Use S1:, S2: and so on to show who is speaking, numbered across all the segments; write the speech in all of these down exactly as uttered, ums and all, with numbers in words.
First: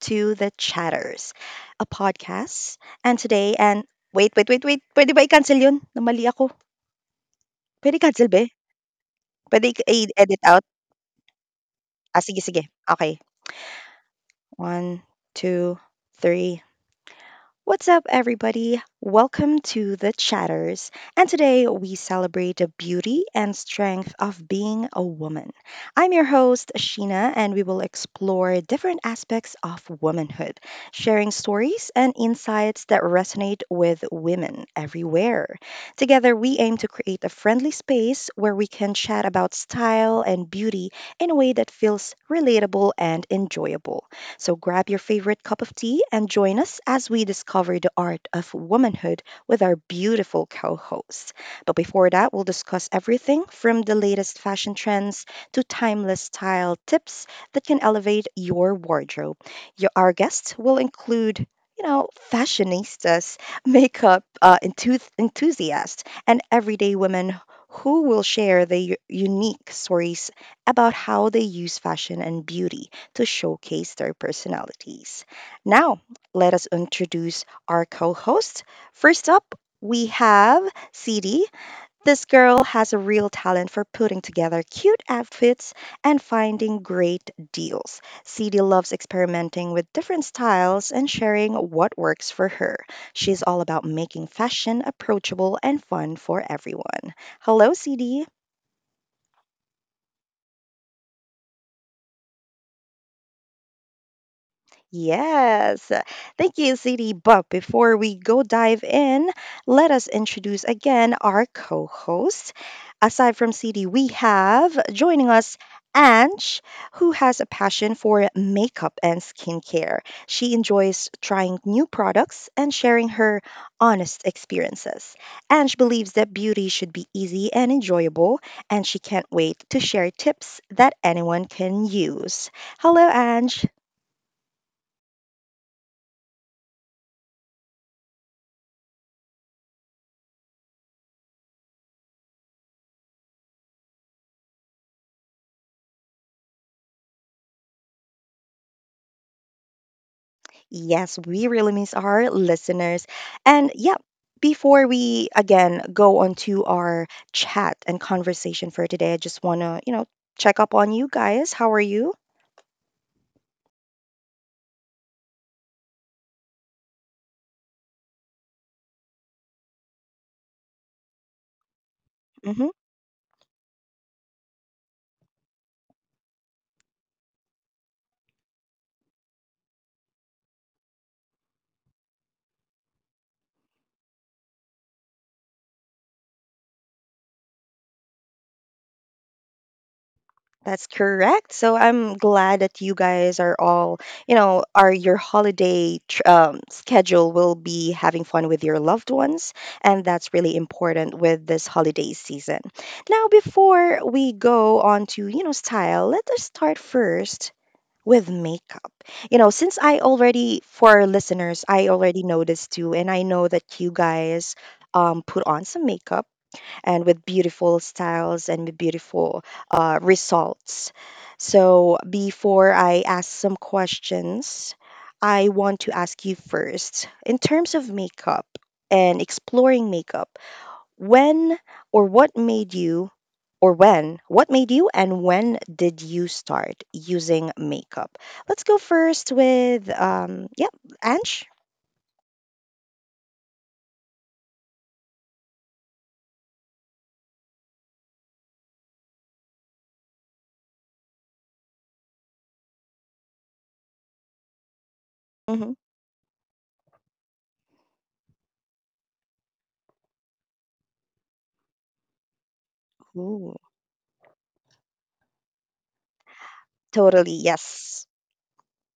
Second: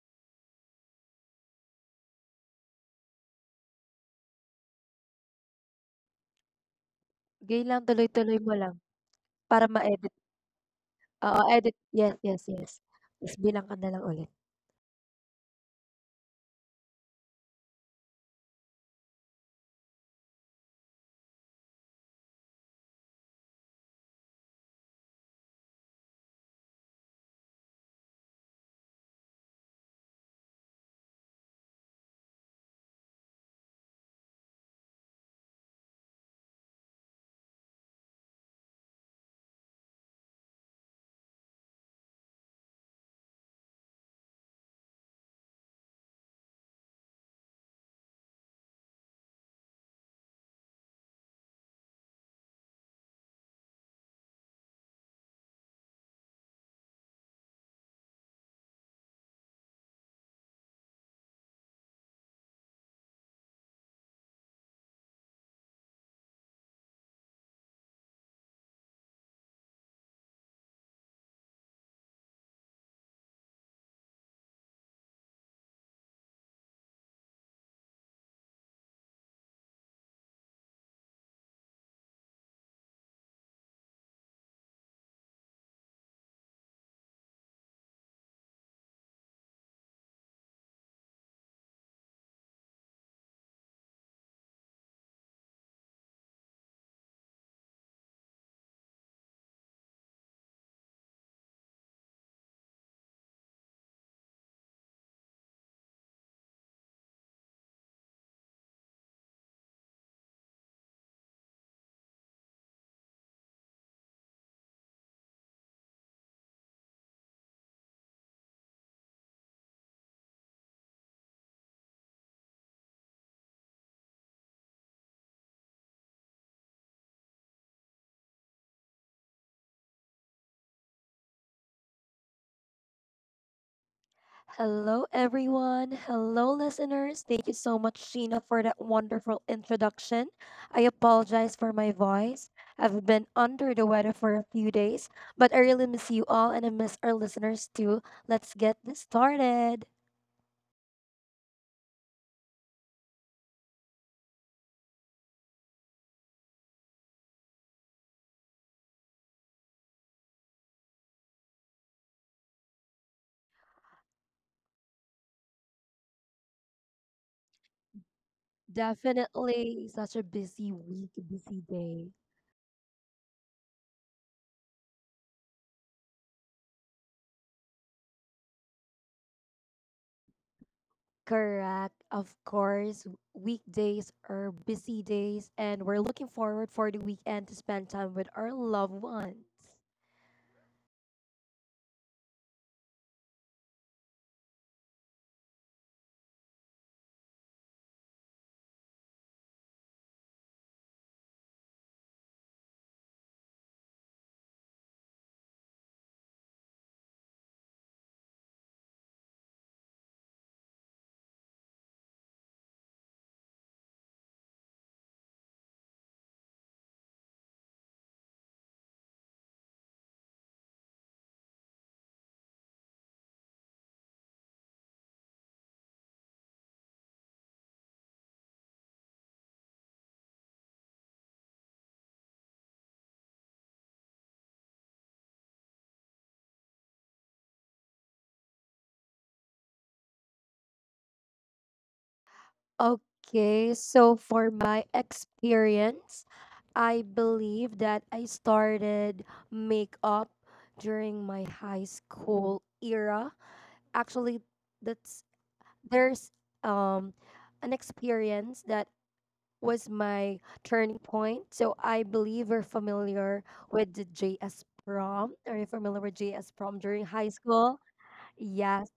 S1: to The Chatters, a podcast. And today, and wait, wait, wait, wait. Pwede ba i-cancel yun? Namali ako.
S2: Sige lang
S1: Pwede cancel
S2: tuloy-tuloy
S1: ba?
S2: mo lang para
S1: Pwede I-
S2: ma-edit,
S1: edit out?
S2: oo edit, yes,
S1: Ah, sige,
S2: yes,
S1: sige.
S2: yes.
S1: Okay.
S2: Tapos bilang ka na lang ulit.
S1: One, two, three. What's up, everybody? Welcome to The Chatters. And today we celebrate the beauty and strength of being a woman. I'm your host, Sheena, and we will explore different aspects of womanhood, sharing stories and insights that resonate with women everywhere. Together, we aim to create a friendly space where we can chat about style and beauty in a way that feels relatable and enjoyable. So grab your favorite cup of tea and join us as we discover the art of womanhood with our beautiful co hosts. But before that, we'll discuss everything from the latest fashion trends to timeless style tips that can elevate your wardrobe. Your, our guests will include you know, fashionistas, makeup uh, enthuth- enthusiasts, and everyday women who will share their u- unique stories about how they use fashion and beauty to showcase their personalities. Now, let us introduce our co hosts. First up, we have City. This girl has a real talent for putting together cute outfits and finding great deals. City loves experimenting with different styles and sharing what works for her. She's all about making fashion approachable and fun for everyone. Hello, C D. Yes. Thank you, C D. But before we go dive in, let us introduce again our co host. Aside from C D, we have joining us Ange, who has a passion for makeup and skincare. She enjoys trying new products and sharing her honest experiences. Ange believes that beauty should be easy and enjoyable, and she can't wait to share tips that anyone can use. Hello, Ange.
S2: Hello everyone, hello listeners. Thank you so much Sheena for that wonderful introduction. I apologize for my voice. I've been under the weather for a few days, but I really miss you all and I miss our listeners too. Let's get this started.
S1: Yes, we really miss our listeners. And yeah, before we again go on to our chat and conversation for today, I just want to, you know, check up on you guys. How are you?
S2: Definitely such a busy week, busy day.
S1: Hmm.
S2: Correct. Of course, weekdays are busy days, and we're looking forward for the weekend to spend time with our loved ones.
S1: That's correct. So I'm glad that you guys are all, you know, are your holiday tr- um, schedule will be having fun with your loved ones. And that's really important with this holiday season. Now, before we go on to, you know, style, let us start first with makeup. You know, since I already, for our listeners, I already noticed too, and I know that you guys um, put on some makeup and with beautiful styles and with beautiful uh, results. So before I ask some questions, I want to ask you first, in terms of makeup and exploring makeup, when or what made you, or when, what made you and when did you start using makeup? Let's go first with, um, yeah, Ange.
S2: Okay, so for my experience, I believe that I started makeup during my high school era. Actually, that's
S1: Mm-hmm.
S2: there's um an experience that was my turning point. So I believe you're familiar
S1: Ooh,
S2: with the J S prom. Are you familiar with J S prom during high
S1: totally,
S2: school?
S1: yes.
S2: Yes,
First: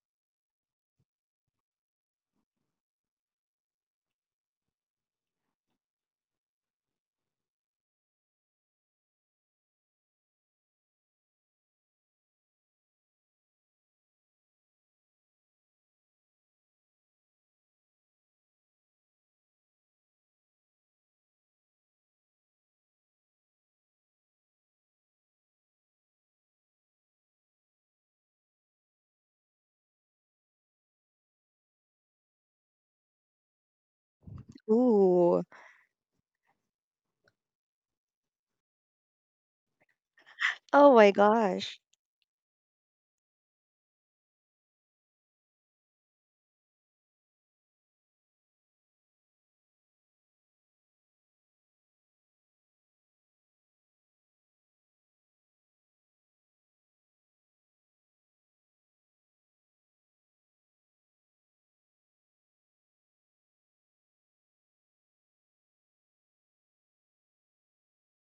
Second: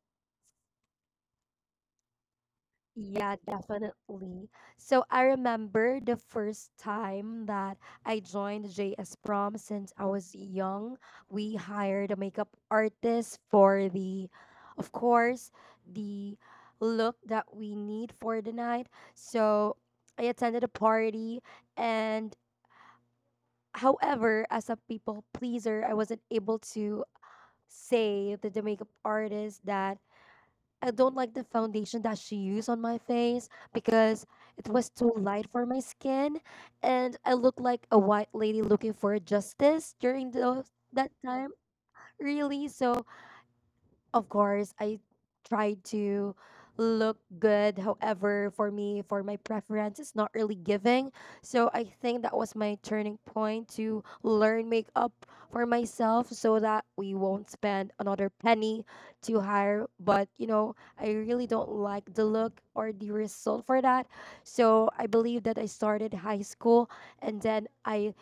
S2: yeah, definitely. So I remember the first time that I joined J S prom since I was young. We hired a makeup artist for the, of course, the look that we need for the night. So I attended a party and However, as a people pleaser, I wasn't able to say to the makeup artist that I don't like the foundation that she used on my face because it was too
S1: Ooh,
S2: light for my skin and I looked like a white lady looking for justice during those
S1: oh my
S2: that time,
S1: gosh.
S2: really. So of course, I try to look good. However, for me, for my preference, it's not really giving. So I think that was my turning point to learn makeup for myself so that we won't spend another penny to hire. But, you know, I really don't like the look or the result for that. So I believe that I started high school and then I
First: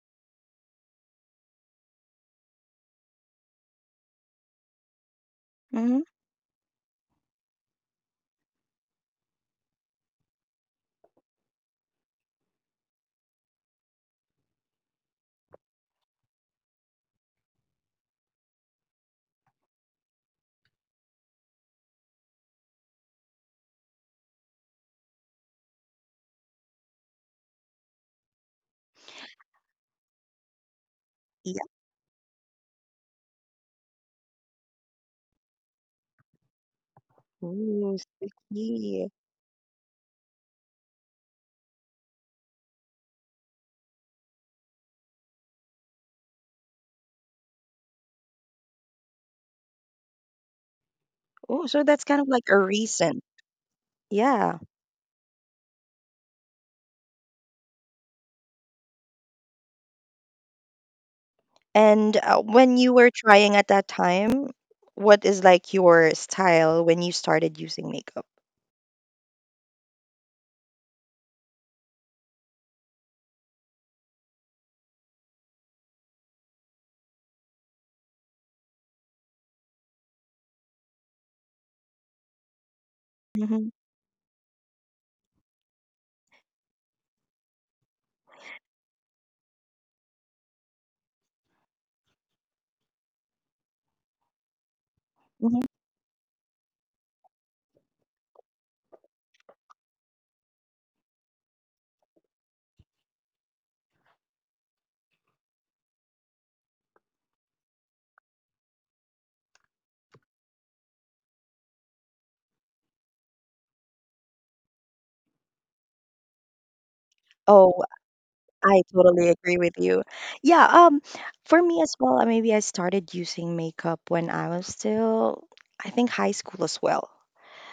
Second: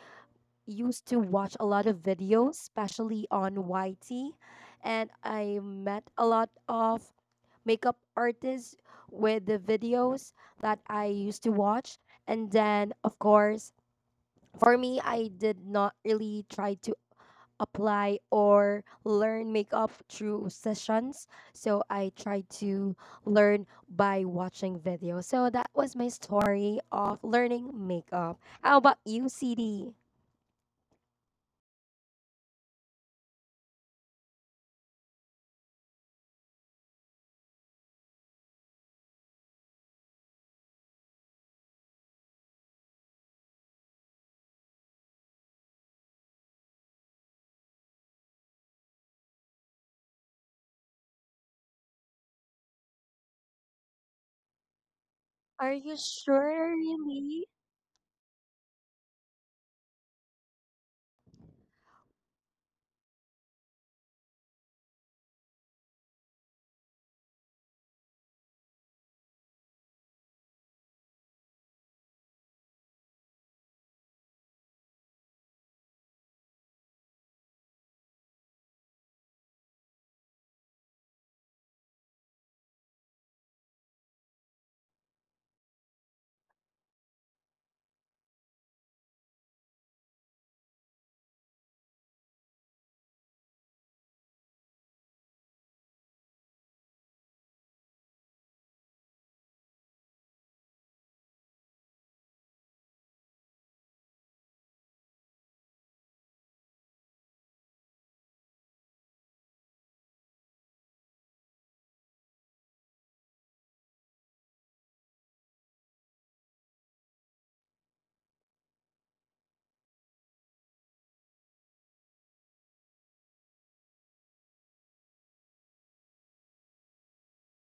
S2: used to watch a lot of videos, especially on Y T, and I
S1: Mm-hmm.
S2: met a lot of makeup artists with the videos that I used to watch. And then, of course, for me, I did not really try to apply or learn makeup through sessions. So I tried to learn by watching videos. So that was my story of learning makeup. How about you, C D?
S1: Yeah. Ooh, sticky. Oh, so that's kind of like a recent. Yeah.
S2: Are you sure, really?
S1: And uh, when you were trying at that time, what is like your style when you started using makeup? Mm-hmm. Oh, I totally agree with you. Yeah, um, for me as well, uh, maybe I started using makeup when I was still, I think, high school as well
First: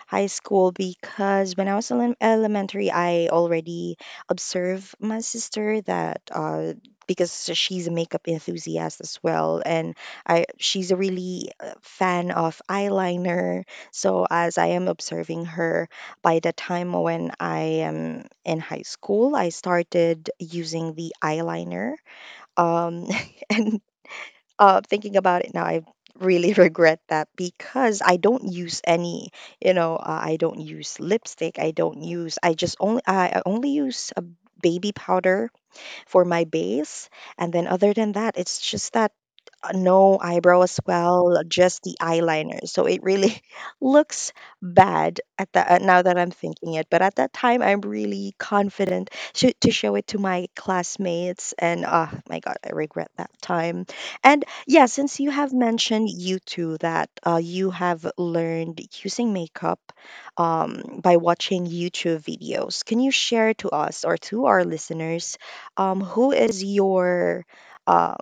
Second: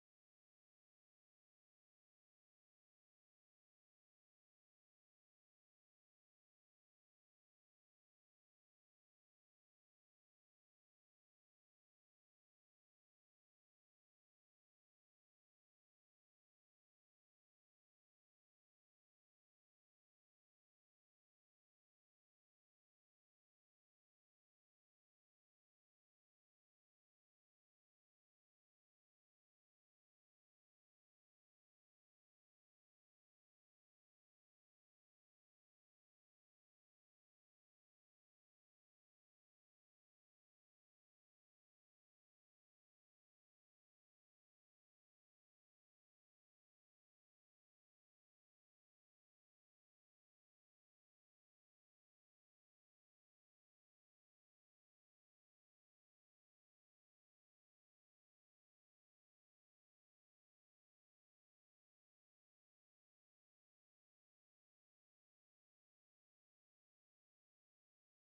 S1: high school, because when I was in elementary, I already observed my sister that uh, because she's a makeup enthusiast as well, and I she's a really uh, fan of eyeliner. So as I am observing her, by the time when I am in high school, I started using the eyeliner. Um, and uh, thinking about it now, I really regret that because I don't use any, you know, uh, I don't use lipstick. I don't use, I just only, I I only use a baby powder for my base. And then other than that, it's just that uh, no eyebrow as well, just the eyeliner. So it really looks bad at the uh, now that I'm thinking it. But at that time, I'm really confident to, to show it to my classmates. And oh my God, I regret that time. And yeah, since you have mentioned you two that uh, you have learned using makeup um, by watching YouTube videos, can you share to us or to our listeners um who is your um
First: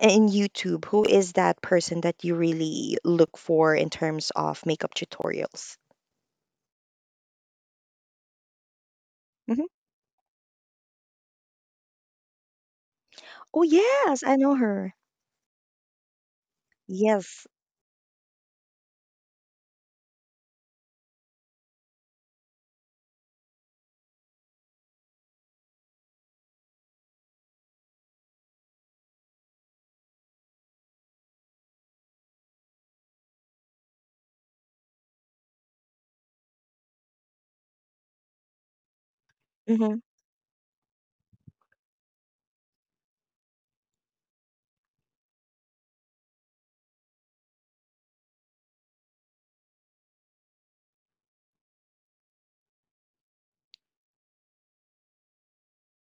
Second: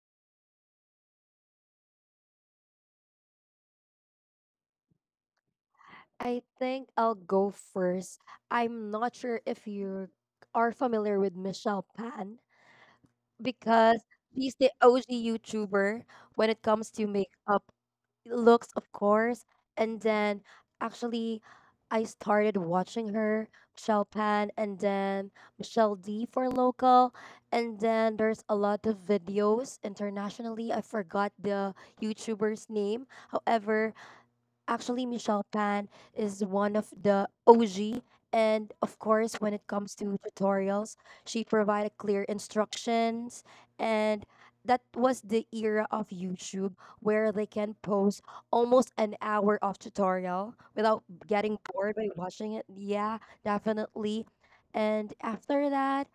S1: in YouTube, who is that person that you really look for in terms of makeup tutorials?
S2: I think I'll go first. I'm not sure if
S1: Hmm.
S2: you are familiar with Michelle Pan,
S1: Oh
S2: because
S1: yes, I know
S2: she's the
S1: her.
S2: O G YouTuber when it comes to
S1: Yes.
S2: makeup looks, of course. And then actually, I started watching her, Michelle Pan, and then Michelle D for local. And then there's a lot of videos internationally. I forgot the YouTuber's name. However, Actually, Michelle Pan is one of the O G. And of course, when it comes
S1: Hmm.
S2: to tutorials, she provided clear instructions. And that was the era of YouTube where they can post almost an hour of tutorial without getting bored by watching it. Yeah, definitely. And after that,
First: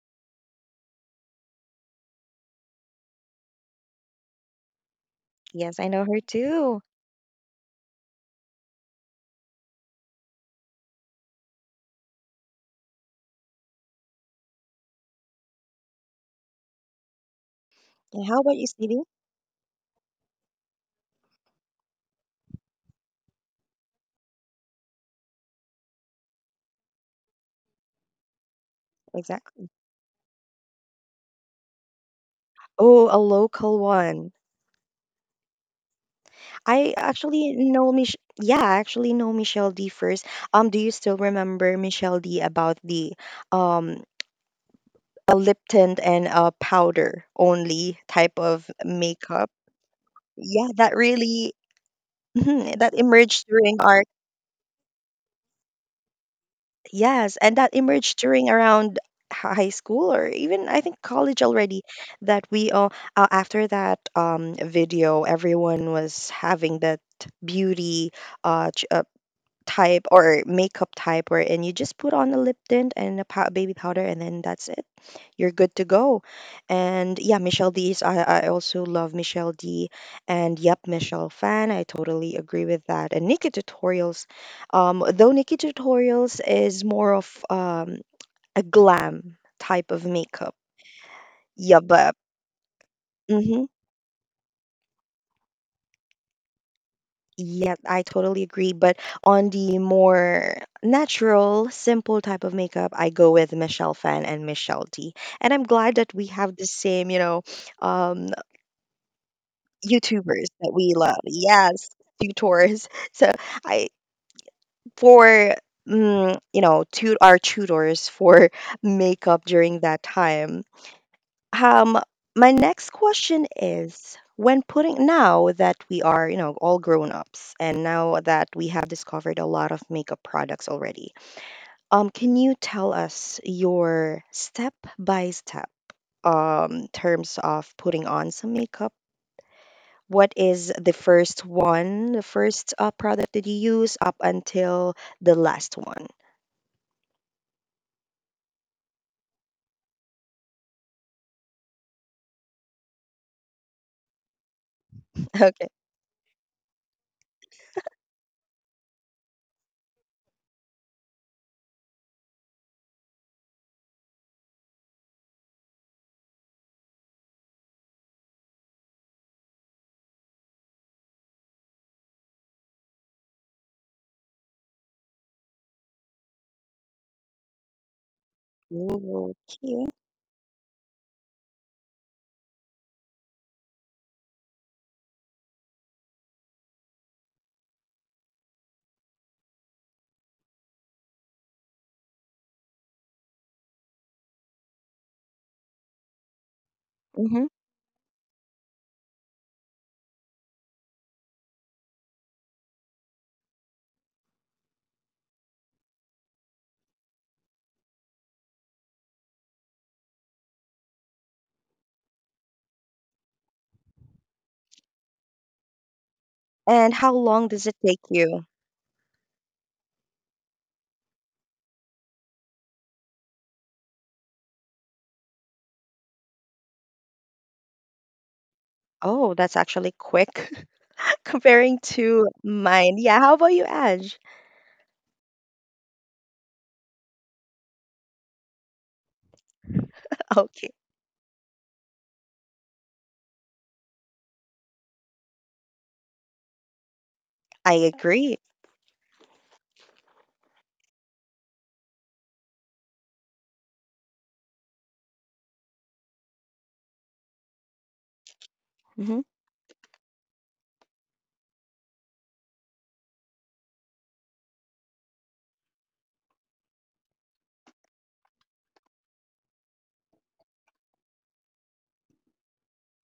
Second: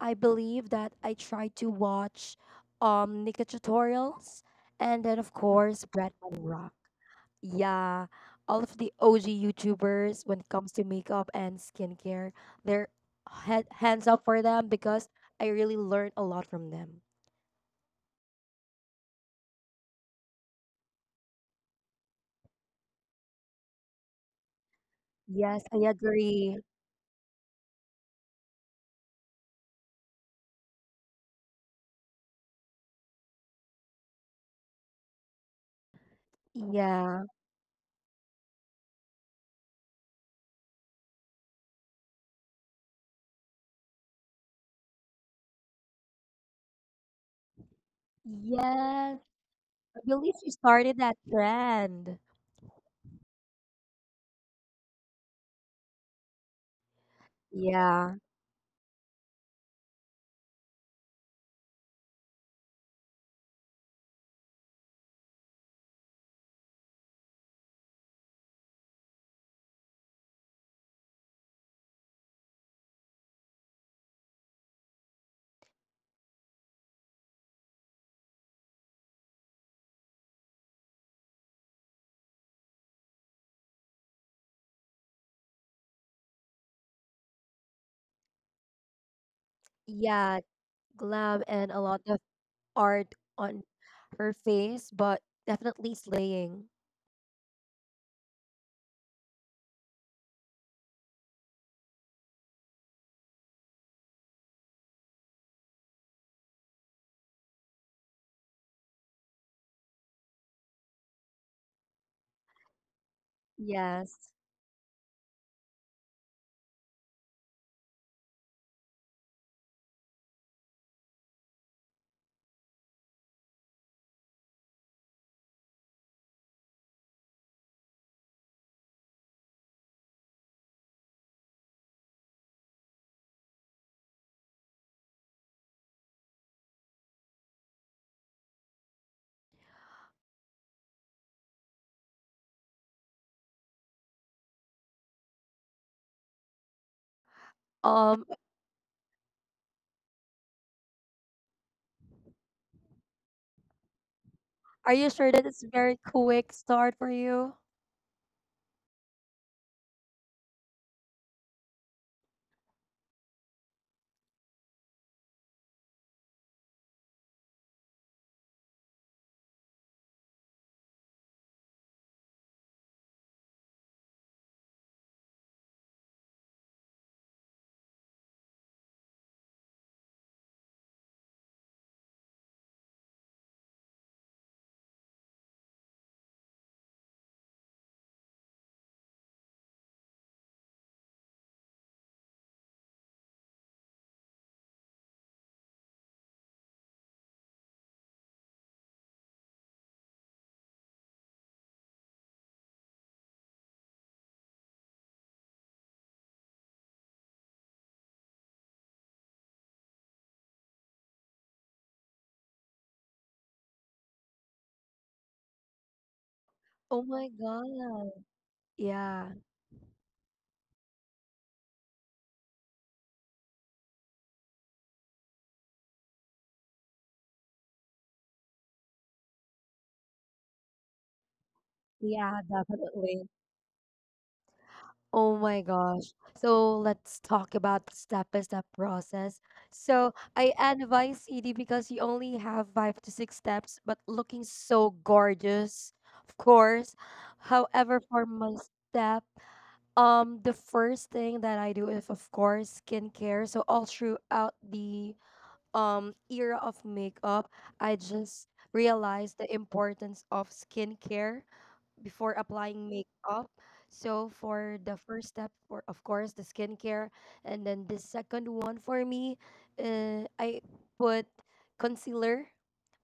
S2: I believe that I tried to watch um Nika tutorials and then of
S1: Yes,
S2: course
S1: I know
S2: Brett
S1: her
S2: and Rock.
S1: too.
S2: Yeah, all of the O G YouTubers when it comes to makeup and skincare, they're head, hands up for them because I really learned a lot from them.
S1: And how about you, Stevie?
S2: Yes, I agree.
S1: Exactly. Oh, a local one. I
S2: Yeah.
S1: actually know Mich yeah, I actually know Michelle D first. Um, do you still remember Michelle D about the um a lip tint and a powder only type of
S2: Yes.
S1: makeup?
S2: I believe she
S1: Yeah, that
S2: started that
S1: really
S2: trend.
S1: mhm, that emerged during our yes, and that
S2: Yeah.
S1: emerged during around hi- high school or even I think college already that we all uh, after that um video, everyone was having that beauty uh, ch- uh type or makeup type wherein you just put on a lip tint and a pow- baby powder and then that's it, you're good to go. And yeah, michelle d's i, I also love Michelle D. And yep, Michelle Fan, I totally agree with that. And Nikki Tutorials, um though Nikki Tutorials is more of um a glam type of
S2: Yeah.
S1: makeup.
S2: Glam and a
S1: Yeah,
S2: lot
S1: but
S2: of art on
S1: mhm.
S2: her face, but definitely slaying.
S1: Yes, I totally agree. But on the more natural, simple type of makeup, I go with Michelle Fan and Michelle D. And I'm glad that we have the same, you know, um, YouTubers that we love. Yes, tutors. So I
S2: Yes.
S1: for mm, you know, tut our tutors for makeup during that time. Um, my next question is when putting, now that we are, you know, all grown ups, and now that we have discovered a lot of makeup products already, um, can you tell us your step by step um terms of putting on some makeup? What is the first one, the first uh, product that you use up until the last one?
S2: Um, are you sure that it's
S1: Okay.
S2: very quick start for you?
S1: Ooh, okay. Hmm. And
S2: Oh
S1: how
S2: my
S1: long does it take
S2: God.
S1: you?
S2: Yeah.
S1: Oh, that's actually quick. Comparing to
S2: Yeah,
S1: mine. Yeah,
S2: definitely.
S1: how about you, Aj?
S2: Oh my gosh. So let's talk about the step-by-step process. So I
S1: Okay,
S2: advise C D because you only have five to six steps, but looking so gorgeous, of course.
S1: I
S2: However, for
S1: agree.
S2: my step, um, the first thing that I do is of course skincare. So all throughout the um era of makeup, I just
S1: Hmm.
S2: realized the importance of skincare before applying makeup. So for the first step, for of course the skincare, and then the second one for me, uh, I put concealer.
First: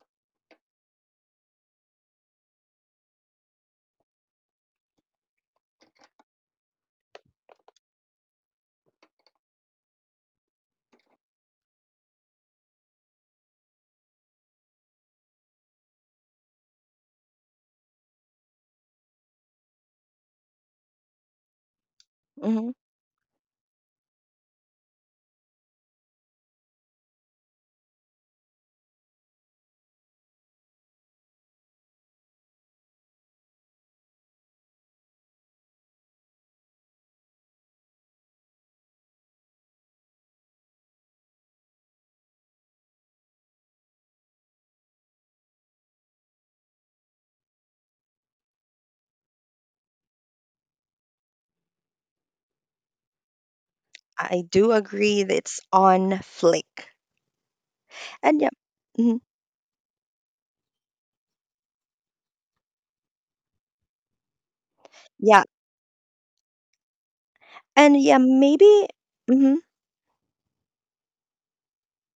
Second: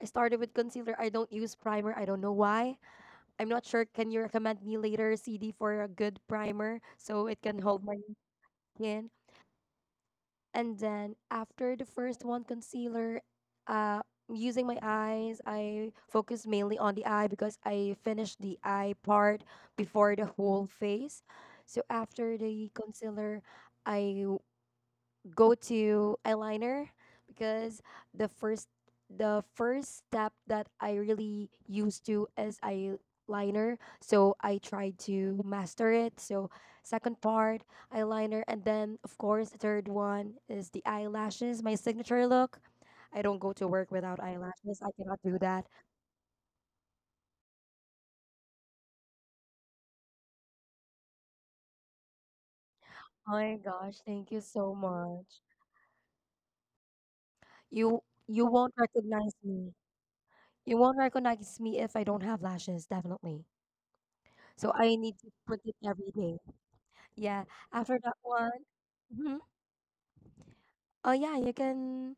S2: I started with concealer. I don't use primer. I don't know why. I'm not sure. Can you recommend me later, C D, for a good primer so it can hold my skin? And then after the first one, concealer, uh, using my eyes, I focus mainly on the eye because I finished the eye part before the whole face. So after the
S1: Hmm.
S2: concealer, I go to eyeliner because the first the first step that I really used to is eyeliner. So I tried to master it. So second part, eyeliner, and then of course the third one is the eyelashes, my signature look. I don't go to work without eyelashes. I cannot do that. Oh my gosh, thank you
S1: I
S2: so
S1: do agree that
S2: much.
S1: it's on Flick.
S2: You
S1: And
S2: you
S1: yeah,
S2: won't
S1: hmm,
S2: recognize me. You won't recognize me if I don't have lashes, definitely. So I need to
S1: yeah,
S2: put it every day. Yeah. After
S1: and
S2: that
S1: yeah,
S2: one,
S1: maybe.
S2: mhm.
S1: Hmm.
S2: Oh yeah, you can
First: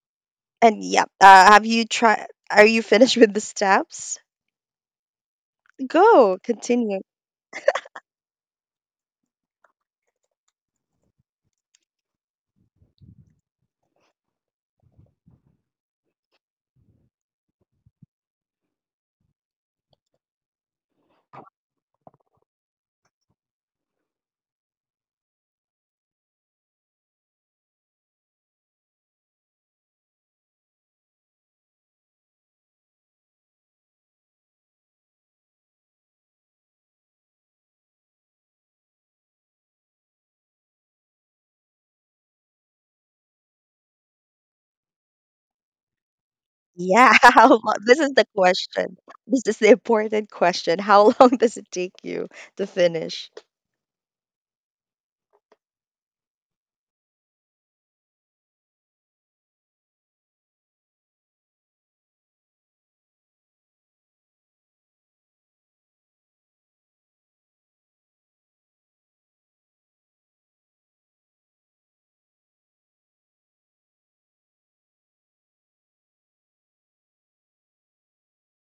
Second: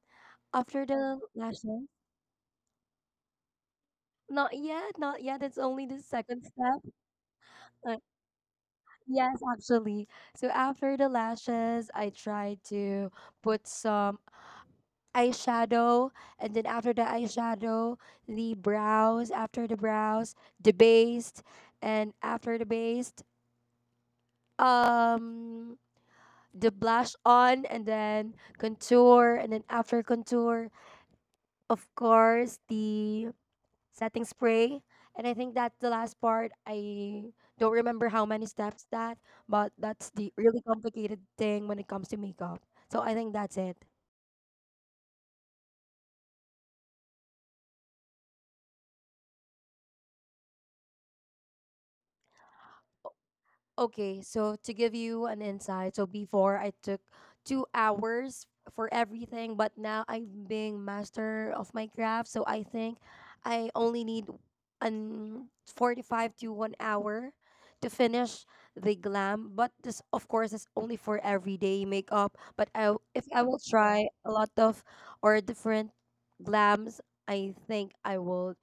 S1: And
S2: after
S1: yeah,
S2: the
S1: uh, have you
S2: lashes.
S1: tried? Are you finished with the steps?
S2: Not yet, not yet. It's only the
S1: Go,
S2: second step.
S1: continue.
S2: Uh, yes, actually. So after the lashes, I try to put some eyeshadow, and then after the eyeshadow, the brows. After the brows, the base, and after the base, um, the blush on, and then contour, and then after contour, of course, the setting spray. And I think that's the last part. I don't remember how many steps that, but that's the really complicated thing when it comes to makeup. So I think that's it.
S1: Yeah, how long? This is the question. This is the important question. How long does it take you to finish?
S2: Okay, so to give you an insight, so before I took two hours for everything, but now I'm being master of my craft. So I think I only need an forty-five to one hour to finish the glam. But this, of course, is only for everyday makeup. But I, w- if I will try a lot of or different glams, I think I will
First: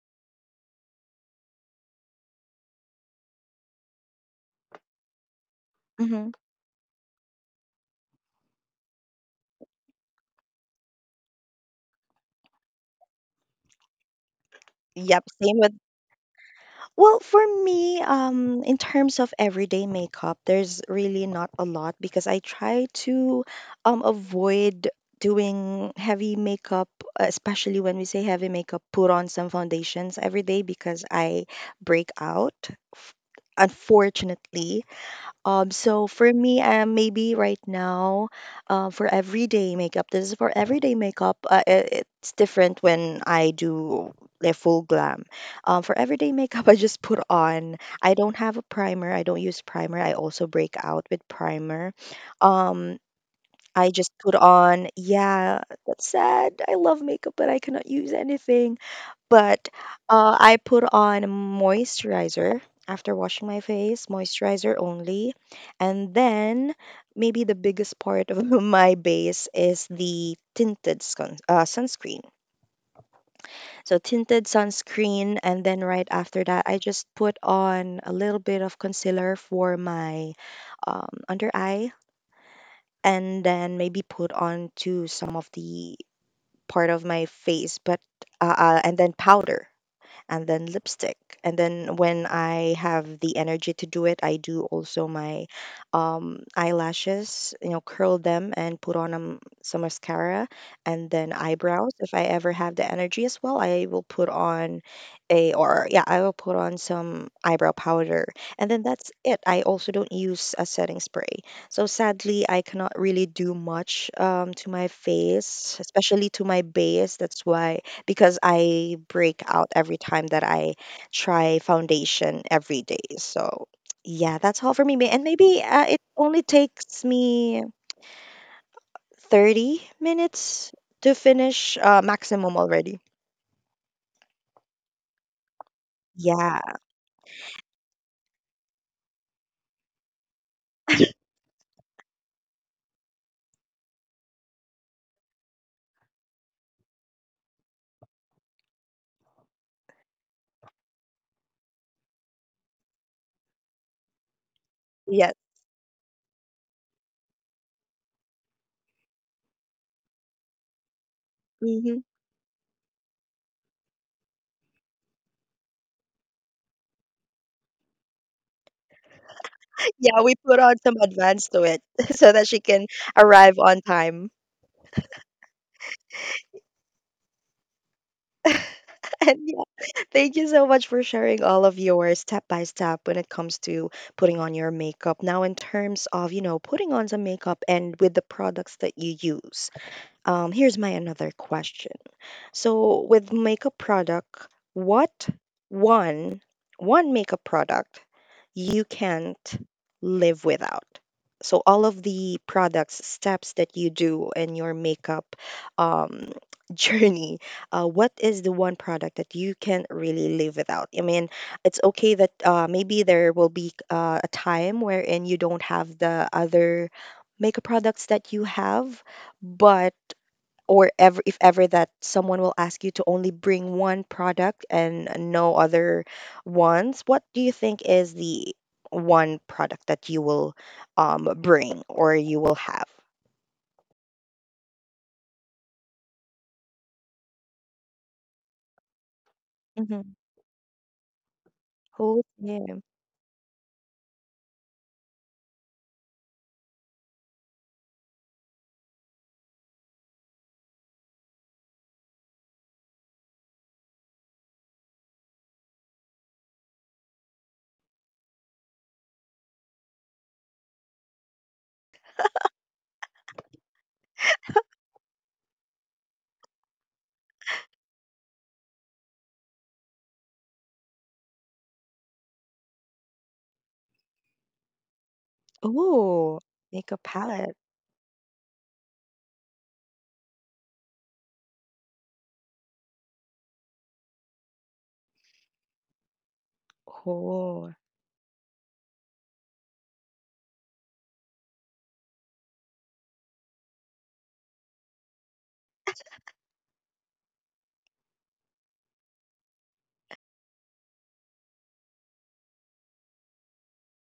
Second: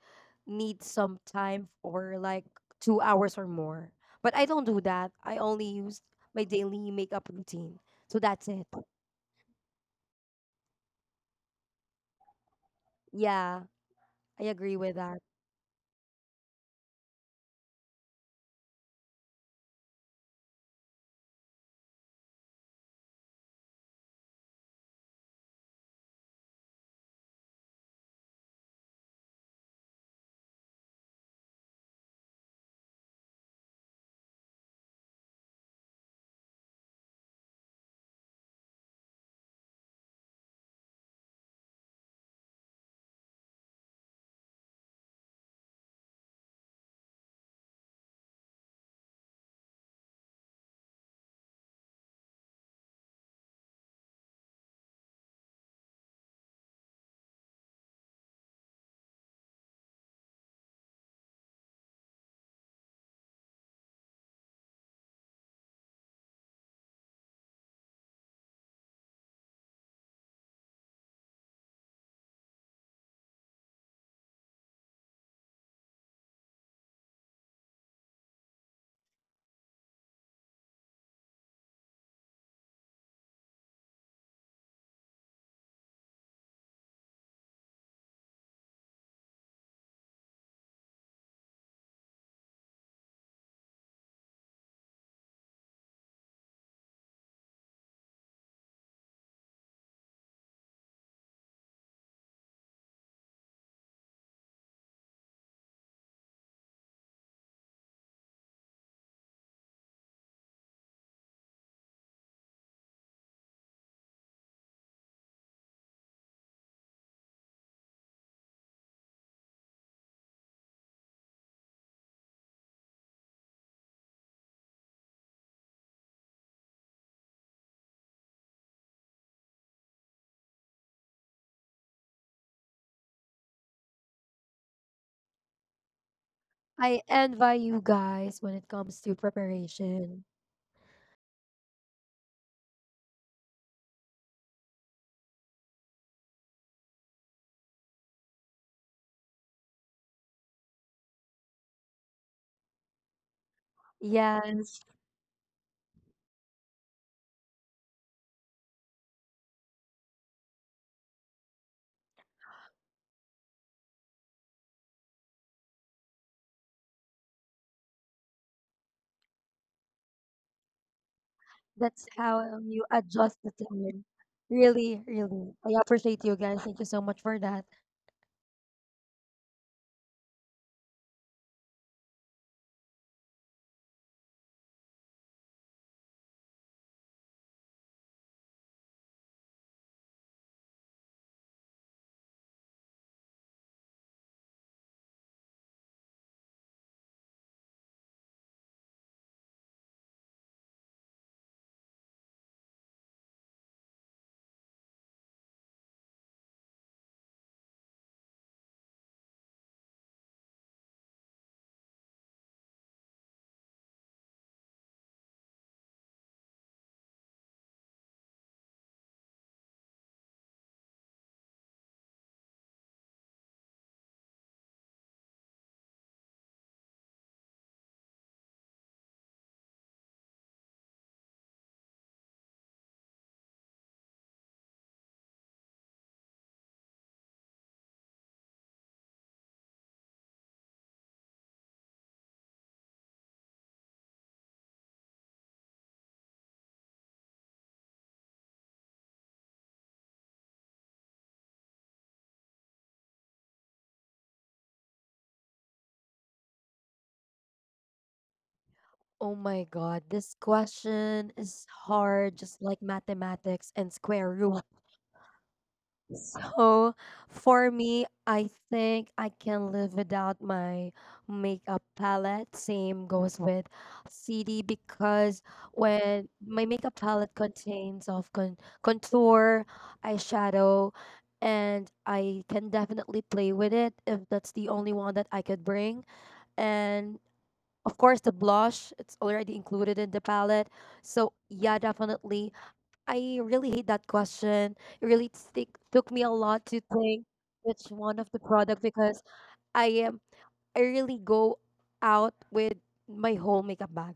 S2: need some time for like two hours or more. But I don't do that. I only use
S1: Hmm.
S2: my daily makeup routine. So that's it. Yeah, I agree with that.
S1: Yep, same with. Well, for me, um, in terms of everyday makeup, there's really not a lot because I try to um, avoid doing heavy makeup, especially when we say heavy makeup, put on some foundations every day because I break out, f- unfortunately. Um, so for me, um, maybe right now, uh, for everyday makeup, this is for everyday makeup. Uh, it, it's different when I do the full glam. Um, for everyday makeup, I just put on. I don't have a primer. I don't use primer. I also break out with primer. Um, I just put on. Yeah, that's sad. I love makeup, but I cannot use anything. But uh, I put on moisturizer after washing my face, moisturizer only. And then maybe the biggest part of my base is the tinted sun, uh, sunscreen. So tinted sunscreen, and then right after that, I just put on a little bit of concealer for my um, under eye, and then maybe put on to some of the part of my face, but uh, uh, and then powder. And then lipstick. And then when I have the energy to do it, I do also my um, eyelashes, you know, curl them and put on um, some mascara and then eyebrows. If I ever have the energy as well, I will put on a, or yeah, I will put on some eyebrow powder. And then that's it. I also don't use a setting spray. So sadly, I cannot really do much um, to my face, especially to my base. That's why, because I break out every time that I try foundation every day. So yeah, that's all for me. May- And maybe uh, it only takes me thirty minutes to finish uh, maximum already. Yeah,
S2: I envy you guys when it comes to preparation. Yes,
S1: yeah. hmm Yeah, we put on some advance to it
S2: that's
S1: so
S2: how
S1: that she
S2: um,
S1: can
S2: you adjust the
S1: arrive on
S2: time.
S1: time.
S2: Really, really. I appreciate you guys. Thank you so much for that.
S1: And thank you so much for sharing all of your step by step when it comes to putting on your makeup. Now, in terms of, you know, putting on some makeup and with the products that you use, um, here's my another question. So with makeup product, what one one makeup product you can't live without? So all of the products steps that you do in your makeup um, journey, uh, what is the one product that you can't really live without? I mean, it's okay that uh, maybe there will be uh, a time wherein you don't have the other makeup products that you have, but or ever if ever that someone will ask you to only bring one product and no other ones, what do you think is the one product that you will um bring or you will have? Mm-hmm. Oh, yeah.
S2: Oh my God, this question is hard, just like mathematics and square root. So for me, I think I can live without my makeup palette. Same goes with C D, because when
S1: Oh,
S2: my makeup
S1: makeup
S2: palette
S1: palette.
S2: contains of con contour, eyeshadow, and I can definitely play with it if that's the only one that I could bring. And
S1: Oh,
S2: of course, the blush, it's already included in the palette. So yeah, definitely I really hate that question. It really stick, took me a lot to think which one of the product because I am I really go out with my whole makeup bag.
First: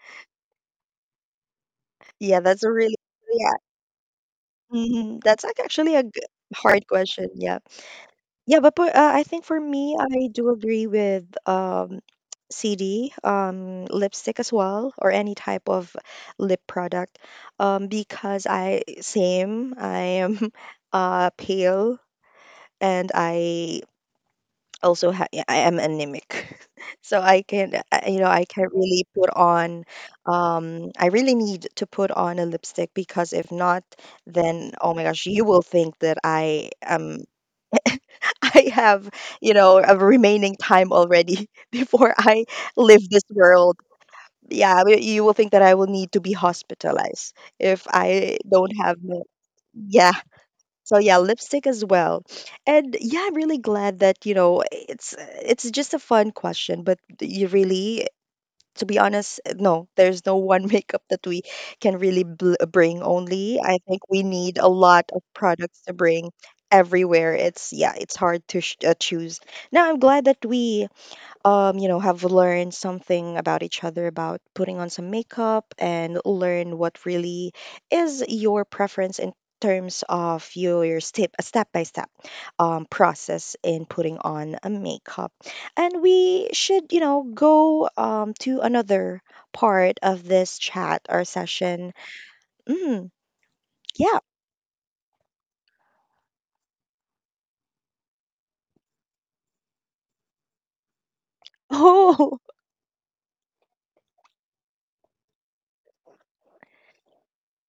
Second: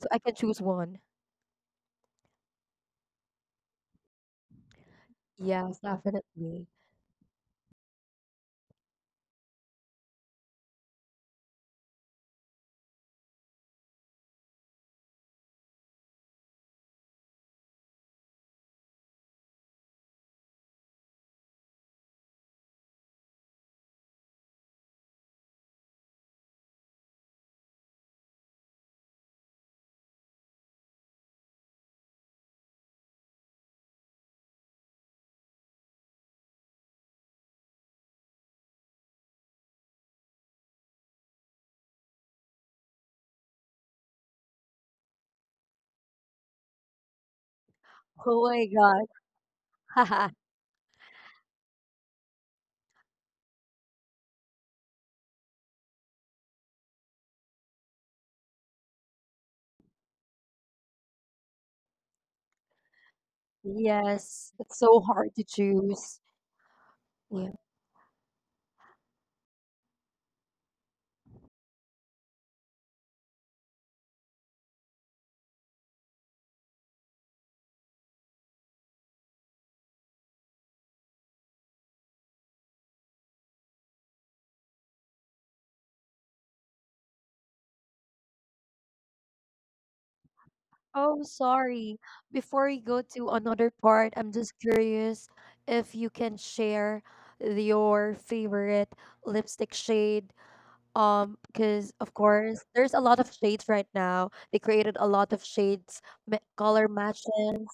S2: So I can choose one.
S1: yeah, that's a really yeah. Mhm. That's like
S2: Yes,
S1: actually a g-
S2: definitely.
S1: hard question. Yeah, yeah, but, but uh, I think for me, I do agree with um C D, um, lipstick as well, or any type of lip product, um, because I same I am uh, pale and I also ha- I am anemic, so I can I- you know I can't really put on. Um, I really need to put on a lipstick because if not, then oh my gosh, you will think that I am. I have, you know, a remaining time already before I leave this world, yeah, but you will think that I will need to be hospitalized if I
S2: Oh my
S1: don't have my, yeah.
S2: god.
S1: So yeah, lipstick as well. And yeah, I'm really glad that, you know, it's it's just a fun question, but you really to be honest, no, there's no one makeup that we can really bl bring only. I think we
S2: Yes.
S1: need a
S2: It's so
S1: lot of
S2: hard to
S1: products to
S2: choose.
S1: bring everywhere.
S2: Yeah.
S1: It's yeah, it's hard to sh uh, choose. Now I'm glad that we um, you know, have learned something about each other about putting on some makeup and learn what really is your preference in terms of your, your step a step by step um, process in putting on a makeup. And we should, you know, go um, to another part of this chat
S2: Oh,
S1: or
S2: sorry.
S1: session.
S2: Before we go
S1: Mm,
S2: to another part,
S1: yeah.
S2: I'm just curious if you can share your favorite lipstick shade. Um, because of
S1: Oh,
S2: course there's a lot of shades right now. They created a lot of shades, ma- color matches,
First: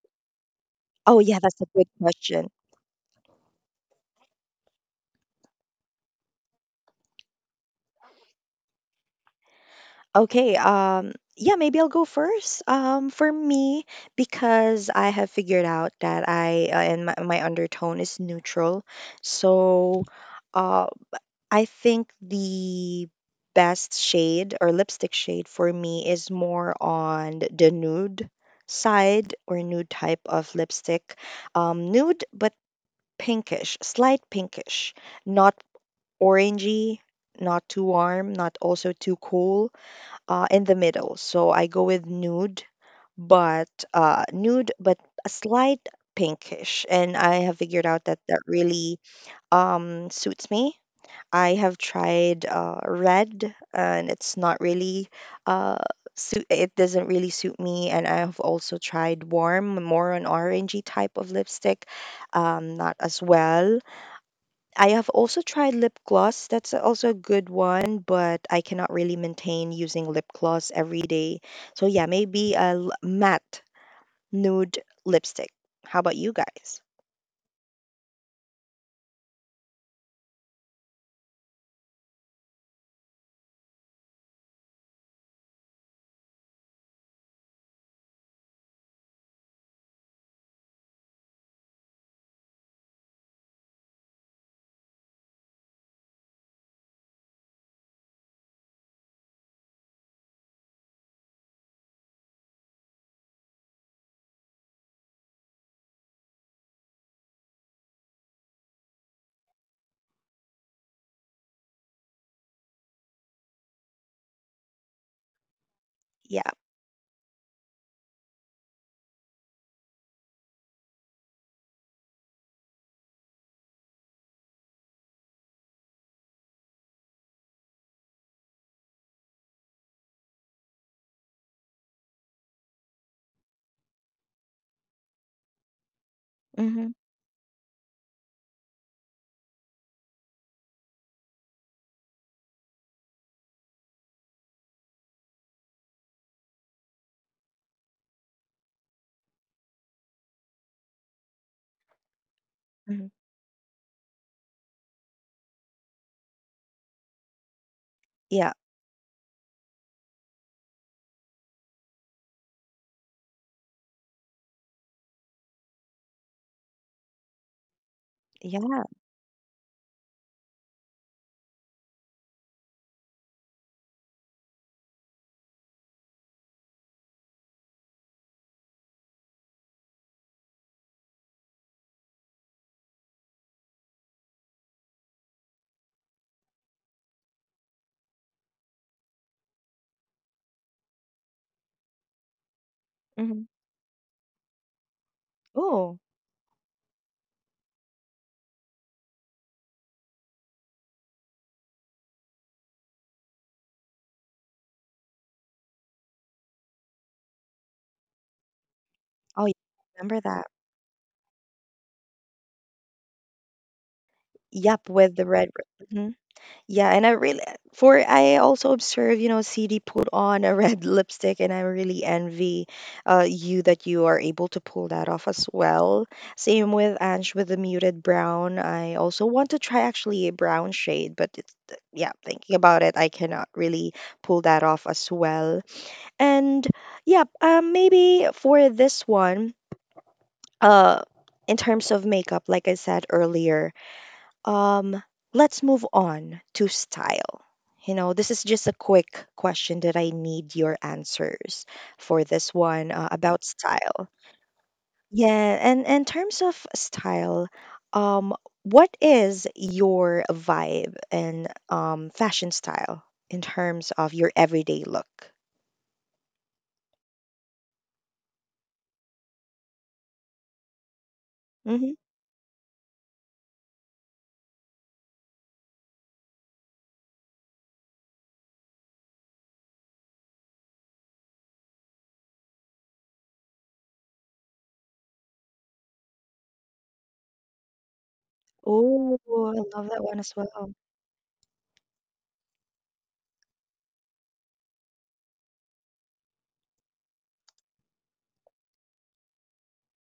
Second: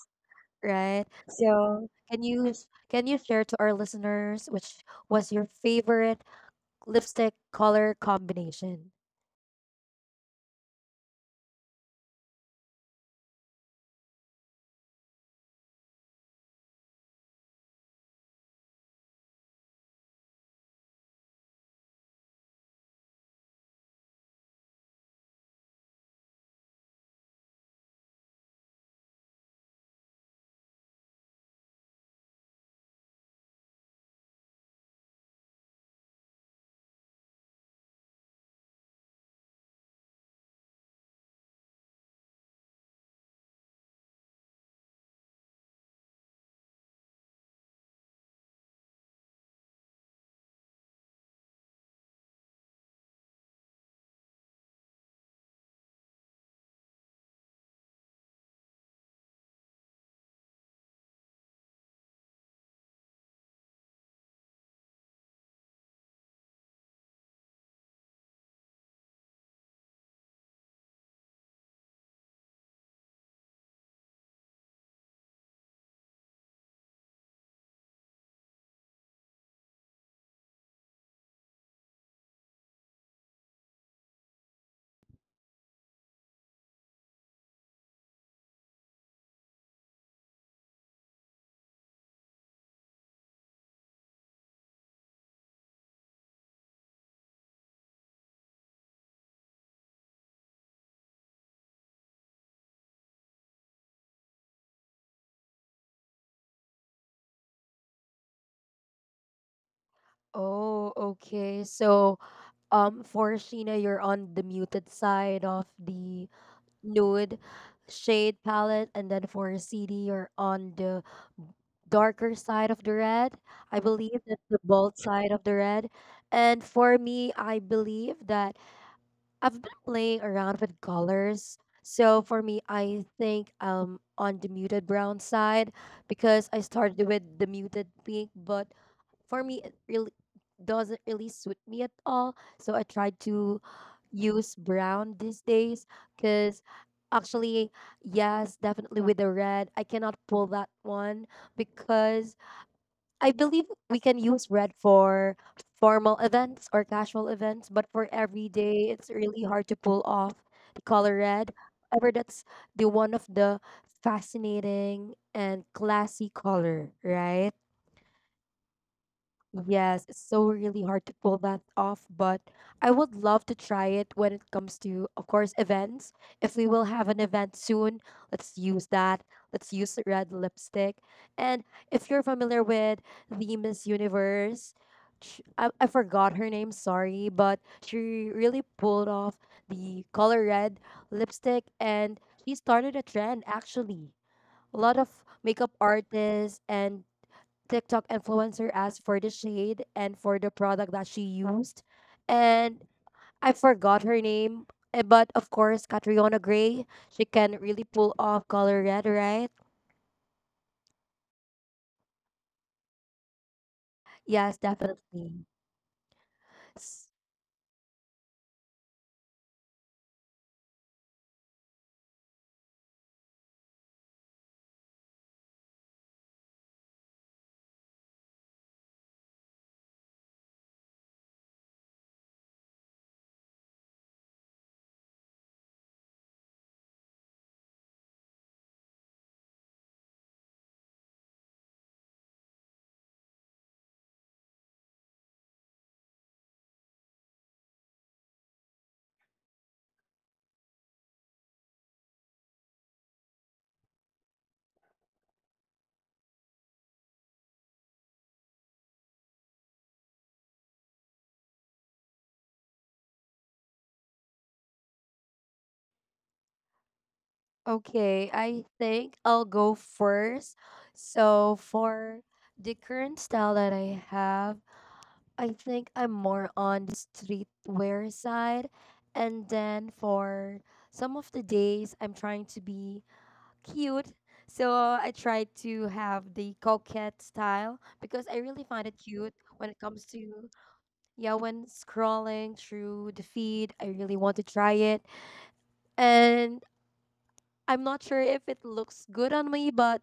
S2: right?
S1: oh yeah, that's a good
S2: So can
S1: question.
S2: you s- can you share to our listeners which was your favorite lipstick color combination?
S1: Okay, um, yeah, maybe I'll go first. Um, for me, because I have figured out that I uh, and my, my undertone is neutral, so uh, I think the best shade or lipstick shade for me is more on the nude side or nude type of lipstick. Um, nude but pinkish, slight pinkish, not orangey, not too warm, not also too cool uh, in the middle. So I go with nude, but uh, nude, but a slight pinkish. And I have figured out that that really um, suits me. I have tried uh, red, and it's not really uh, suit. It doesn't really suit me. And I have also tried warm, more an orangey type of lipstick, um, not as well. I have also tried lip gloss. That's also a good one, but I cannot really maintain using lip gloss every day. So yeah, maybe a l- matte nude lipstick. How about you guys?
S2: Oh, okay. So um, for Sheena, you're on the muted side of the
S1: Yeah.
S2: nude shade palette, and then for C D you're on the darker side of the red. I believe that's the bold side of the red. And for me, I believe that I've been playing around with colors. So for me, I think um on the muted brown side, because I
S1: Mm-hmm.
S2: started with the muted pink, but for me it really doesn't really suit me at all, so I try to use brown these days. Because actually, yes, definitely with the red I cannot pull that one, because
S1: Hmm.
S2: I believe we can use red for formal events or casual events, but for
S1: Yeah.
S2: every day it's really hard to pull off the color red. However, that's the one of the fascinating and classy color, right?
S1: Yeah.
S2: Yes, it's so really hard to pull that off, but I would love to try it when it comes to, of course, events. If we will have an event soon, let's use that. Let's use red lipstick. And if you're familiar with the Miss Universe, sh I, I forgot her name, sorry, but she really pulled off the color red lipstick and she started a
S1: Hmm.
S2: trend actually. A lot of makeup
S1: Oh.
S2: artists and TikTok influencer asked for the shade and for the product that she used. And I forgot her name. eh, But of course, Catriona Gray, she can really pull off color red,
S1: Oh, yeah.
S2: right?
S1: Remember that.
S2: Yes,
S1: Yep, with the red.
S2: definitely.
S1: Yeah, and I
S2: S-
S1: really for I also observe, you know, C D put on a red lipstick, and I really envy uh, you that you are able to pull that off as well. Same with Ange with the muted brown. I also want to try actually a brown shade, but it's, yeah, thinking about it, I cannot really pull that off as well. And yeah, um, maybe for this one, uh, in terms of makeup, like I said earlier. Um, let's move on to style. You know, this is just a quick question that I need your answers for this one uh, about style. Yeah, and in terms of style, um, what is your vibe and um fashion style in terms of your everyday look?
S2: Okay, I think I'll go first. So
S1: Mm-hmm.
S2: for the current style that I have, I think I'm more on the streetwear side. And then for some of the days, I'm trying to be cute. So I tried to have the coquette style because I really find it
S1: Oh,
S2: cute
S1: I
S2: when it
S1: love that
S2: comes
S1: one as
S2: to,
S1: well.
S2: yeah, when scrolling through the feed. I really want to try it. And I'm not sure if it looks good on me, but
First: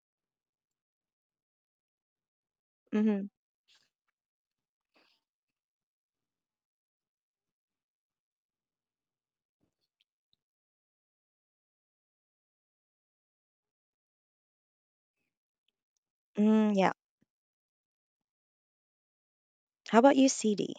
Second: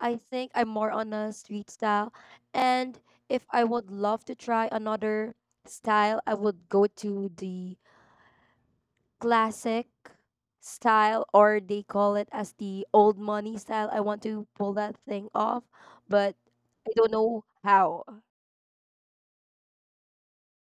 S2: I think I'm more on a street style. And
S1: Mm-hmm.
S2: if I would love to try another style, I would go to the classic style, or they call it as the old money style. I want to pull that thing off, but
S1: Mm,
S2: I
S1: yeah.
S2: don't know how.
S1: How about you, C D?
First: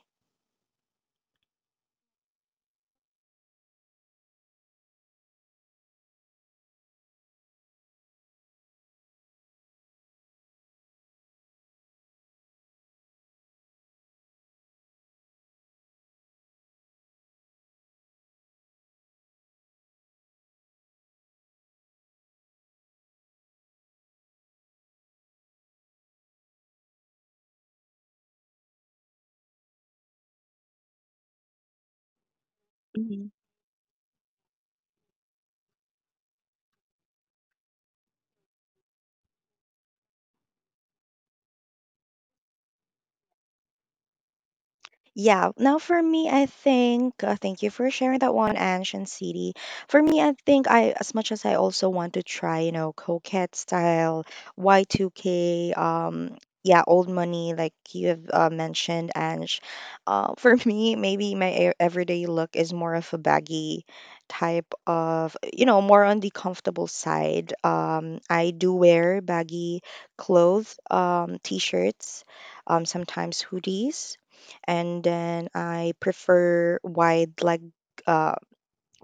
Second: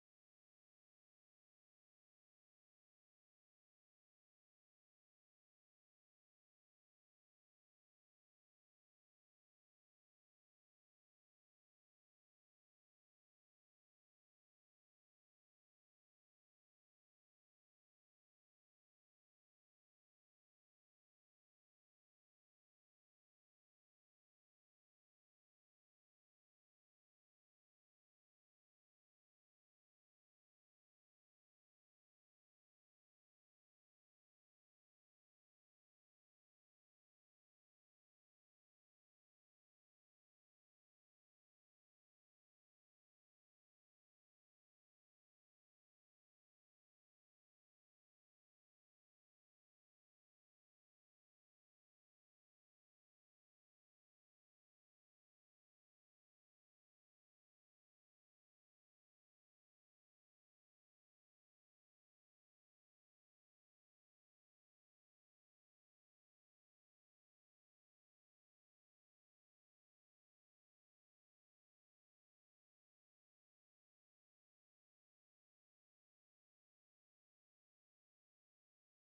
S1: Yeah. Now for me, I think uh, thank you for sharing that one, Ange and City. For me, I think I as much as I also want to try, you know, coquette style, Y two K, um, yeah, old money like you have uh, mentioned, Ange. Uh, for me, maybe my e- everyday look is more of a baggy type of, you know, more on the comfortable side. Um, I do wear baggy clothes, um, t-shirts, um, sometimes hoodies and then I prefer wide leg uh,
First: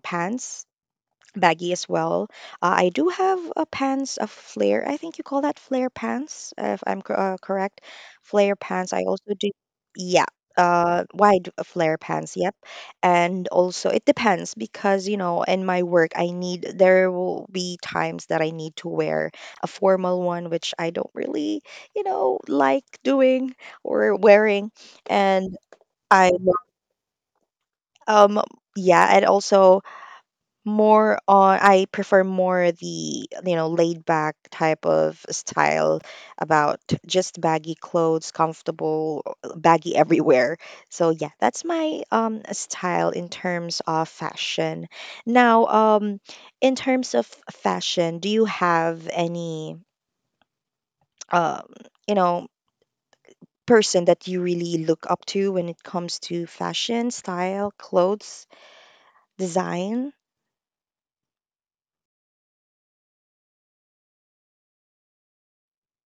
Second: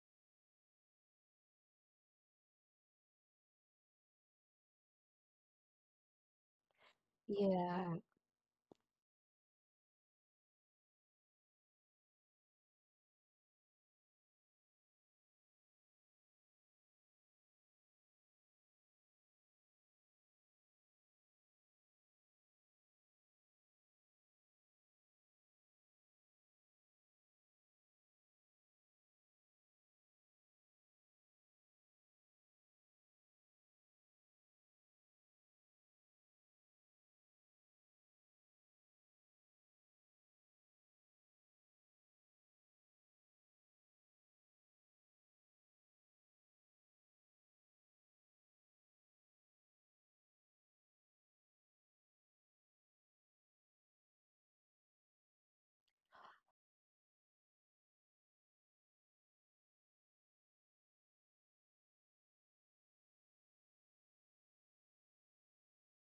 S1: pants, baggy as well. Uh, I do have a pants a flare. I think you call that flare pants, uh, if I'm co- uh, correct.
S2: Yeah.
S1: Flare pants. I also do. Yeah. Uh, wide flare pants, yep. And also, it depends because, you know, in my work, I need, there will be times that I need to wear a formal one, which I don't really, you know, like doing or wearing. And I um, yeah, and also more on I prefer more the, you know, laid back type of style about just baggy clothes, comfortable, uh, baggy everywhere. So yeah, that's my um style in terms of fashion. Now, um, in terms of fashion, do you have any um, you know, person that you really look up to when it comes to fashion, style, clothes, design?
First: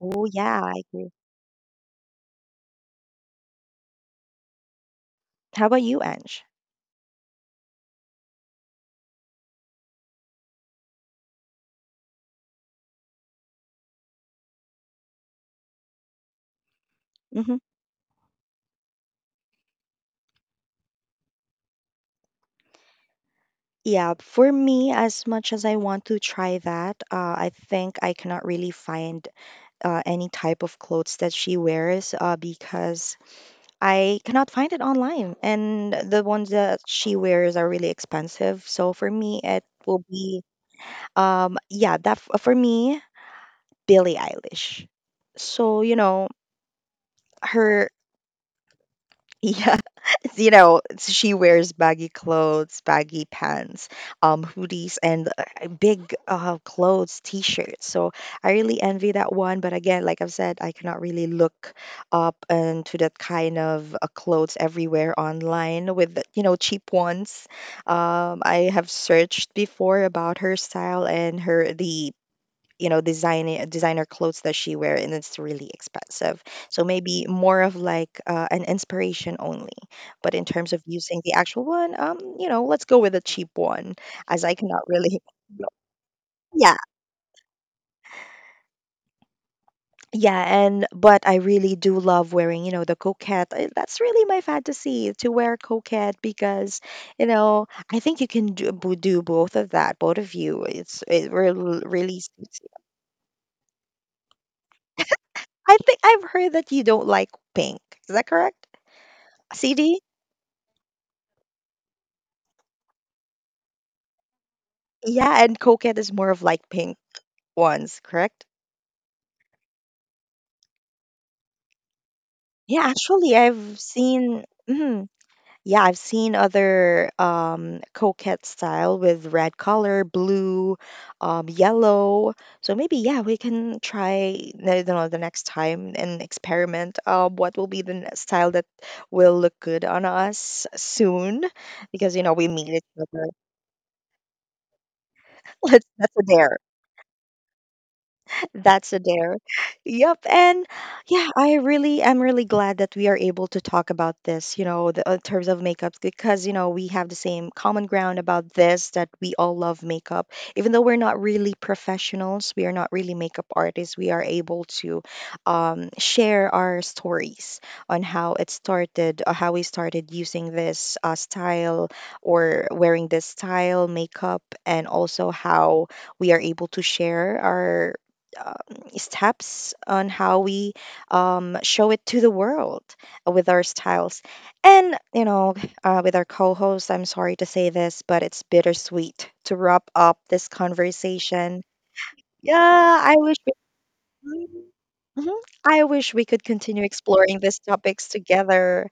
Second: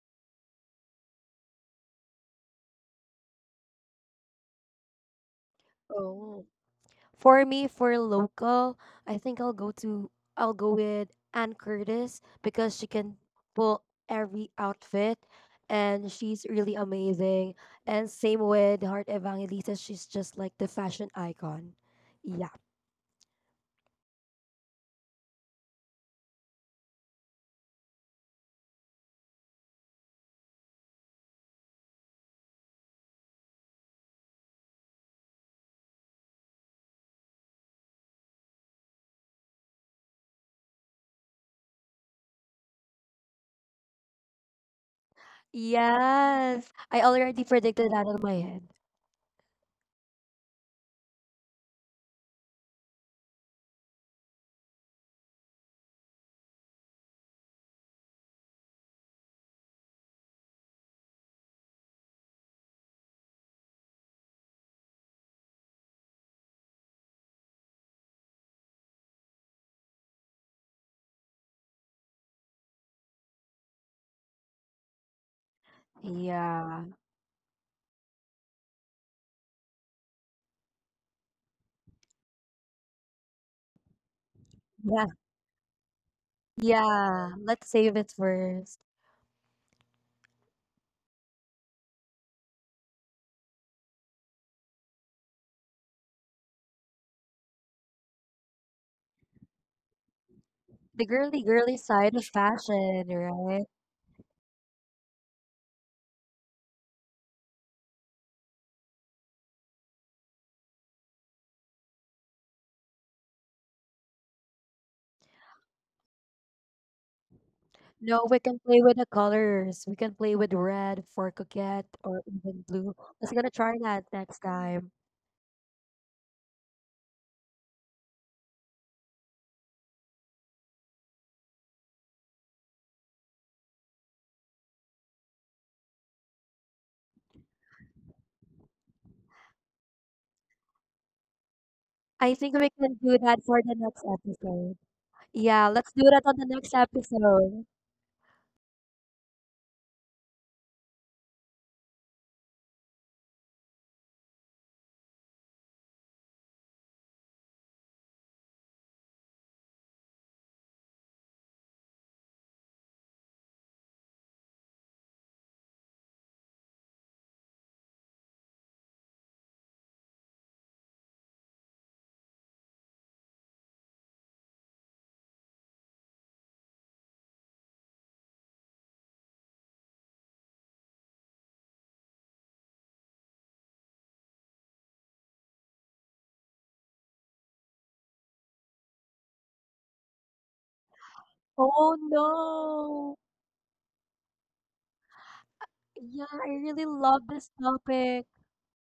S1: Oh, yeah, I agree. How about you, Ange?
S2: Oh. For me, for local, I think I'll go to I'll go with Ann Curtis, because she can pull every outfit and she's really amazing.
S1: Hmm.
S2: And same with Heart Evangelista, she's just like the fashion icon. Yeah.
S1: Yeah, for me, as much as I want to try that, uh, I think I cannot really find uh, any type of clothes that she wears uh, because I cannot find it online. And the ones that she wears are really expensive. So for me, it will be, um, yeah, that f- for me, Billie Eilish. So, you know,
S2: Yes, I already predicted
S1: her
S2: that in my head.
S1: Yeah, you know, she wears baggy clothes, baggy pants, um, hoodies, and uh, big uh, clothes, t-shirts. So I really envy that one. But again, like I've said, I cannot really look up into that kind of uh, clothes everywhere online with, the- you know, cheap ones. Um, I have searched before about her style and her the you know design designer clothes that she wear and it's really expensive so
S2: Yeah.
S1: maybe more of like uh, an inspiration only but in terms of using the actual one um you know let's go with a cheap one as I cannot
S2: Yeah.
S1: really yeah
S2: Yeah. Let's save it first.
S1: yeah and but I really do love wearing you know the coquette I- that's really my fantasy to wear coquette because you know I think you can do, bo- do both of that both of you it's
S2: The
S1: it
S2: girly girly
S1: really
S2: side
S1: really
S2: of
S1: suits you.
S2: fashion, right?
S1: I think I've heard that you don't like pink, is that correct C D? Yeah, and coquette is more of like pink ones,
S2: No, we
S1: correct?
S2: can play with the colors. We can play with red for coquette or even
S1: Yeah,
S2: blue. Let's
S1: actually,
S2: gonna try
S1: I've
S2: that next
S1: seen.
S2: time.
S1: Mhm. Yeah, I've seen other um, coquette style with red color, blue, um, yellow. So maybe yeah, we can try. I don't know the next time and experiment. Uh, what will be the n- style that will look good on us soon? Because you know
S2: I
S1: we
S2: think
S1: meet
S2: we
S1: each
S2: can do
S1: other.
S2: that for the next episode. Yeah,
S1: Let's
S2: let's do
S1: that's
S2: that
S1: a
S2: on the
S1: dare.
S2: next episode.
S1: That's a dare. Yep. And yeah, I really am really glad that we are able to talk about this, you know, the, in terms of makeups, because, you know, we have the same common ground about this that we all love makeup. Even though we're not really professionals, we are not really makeup artists, we are able to um, share our stories on how it started, or how we started using this uh, style or wearing this style makeup, and also how we are able to share our um, steps on how we um, show it to the world with our styles. And, you know, uh, with our co host, I'm sorry to say this, but it's bittersweet to wrap up this conversation.
S2: Oh
S1: Yeah, I
S2: no.
S1: wish. We- Mhm. I wish we
S2: Yeah,
S1: could
S2: I
S1: continue
S2: really love
S1: exploring
S2: this
S1: these topics
S2: topic.
S1: together.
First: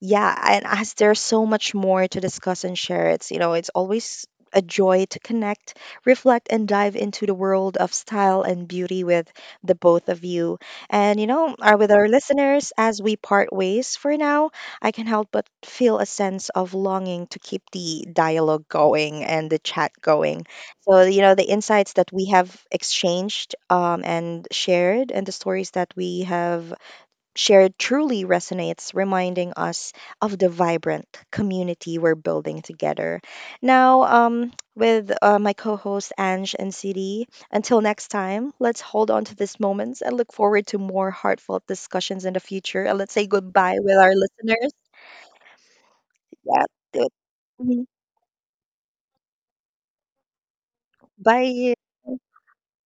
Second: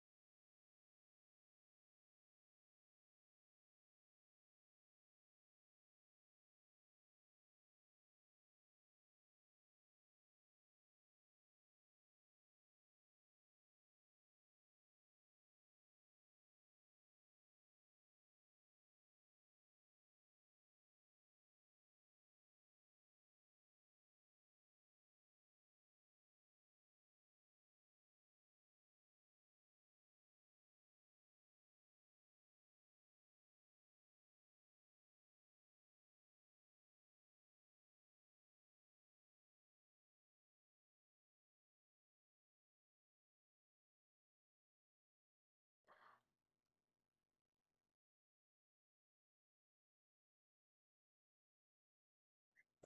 S1: Yeah, and as there's so much more to discuss and share, it's you know, it's always a joy to connect, reflect, and dive into the world of style and beauty with the both of you. And you know, uh, with our listeners, as we part ways for now, I can help but feel a sense of longing to keep the dialogue going and the chat going. So you know, the insights that we have exchanged um, and shared, and the stories that we have shared truly resonates, reminding us of the vibrant community we're building together. Now, um, with uh, my co host Ange and City, until next time, let's hold on to these moments and look forward to more heartfelt discussions in the future. And let's say goodbye with our listeners. Yeah. Do it. Mhm. Bye.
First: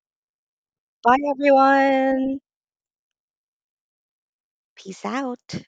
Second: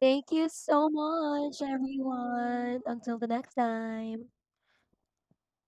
S2: Thank you so
S1: Bye,
S2: much,
S1: everyone.
S2: everyone. Until the next time.
S1: Peace out.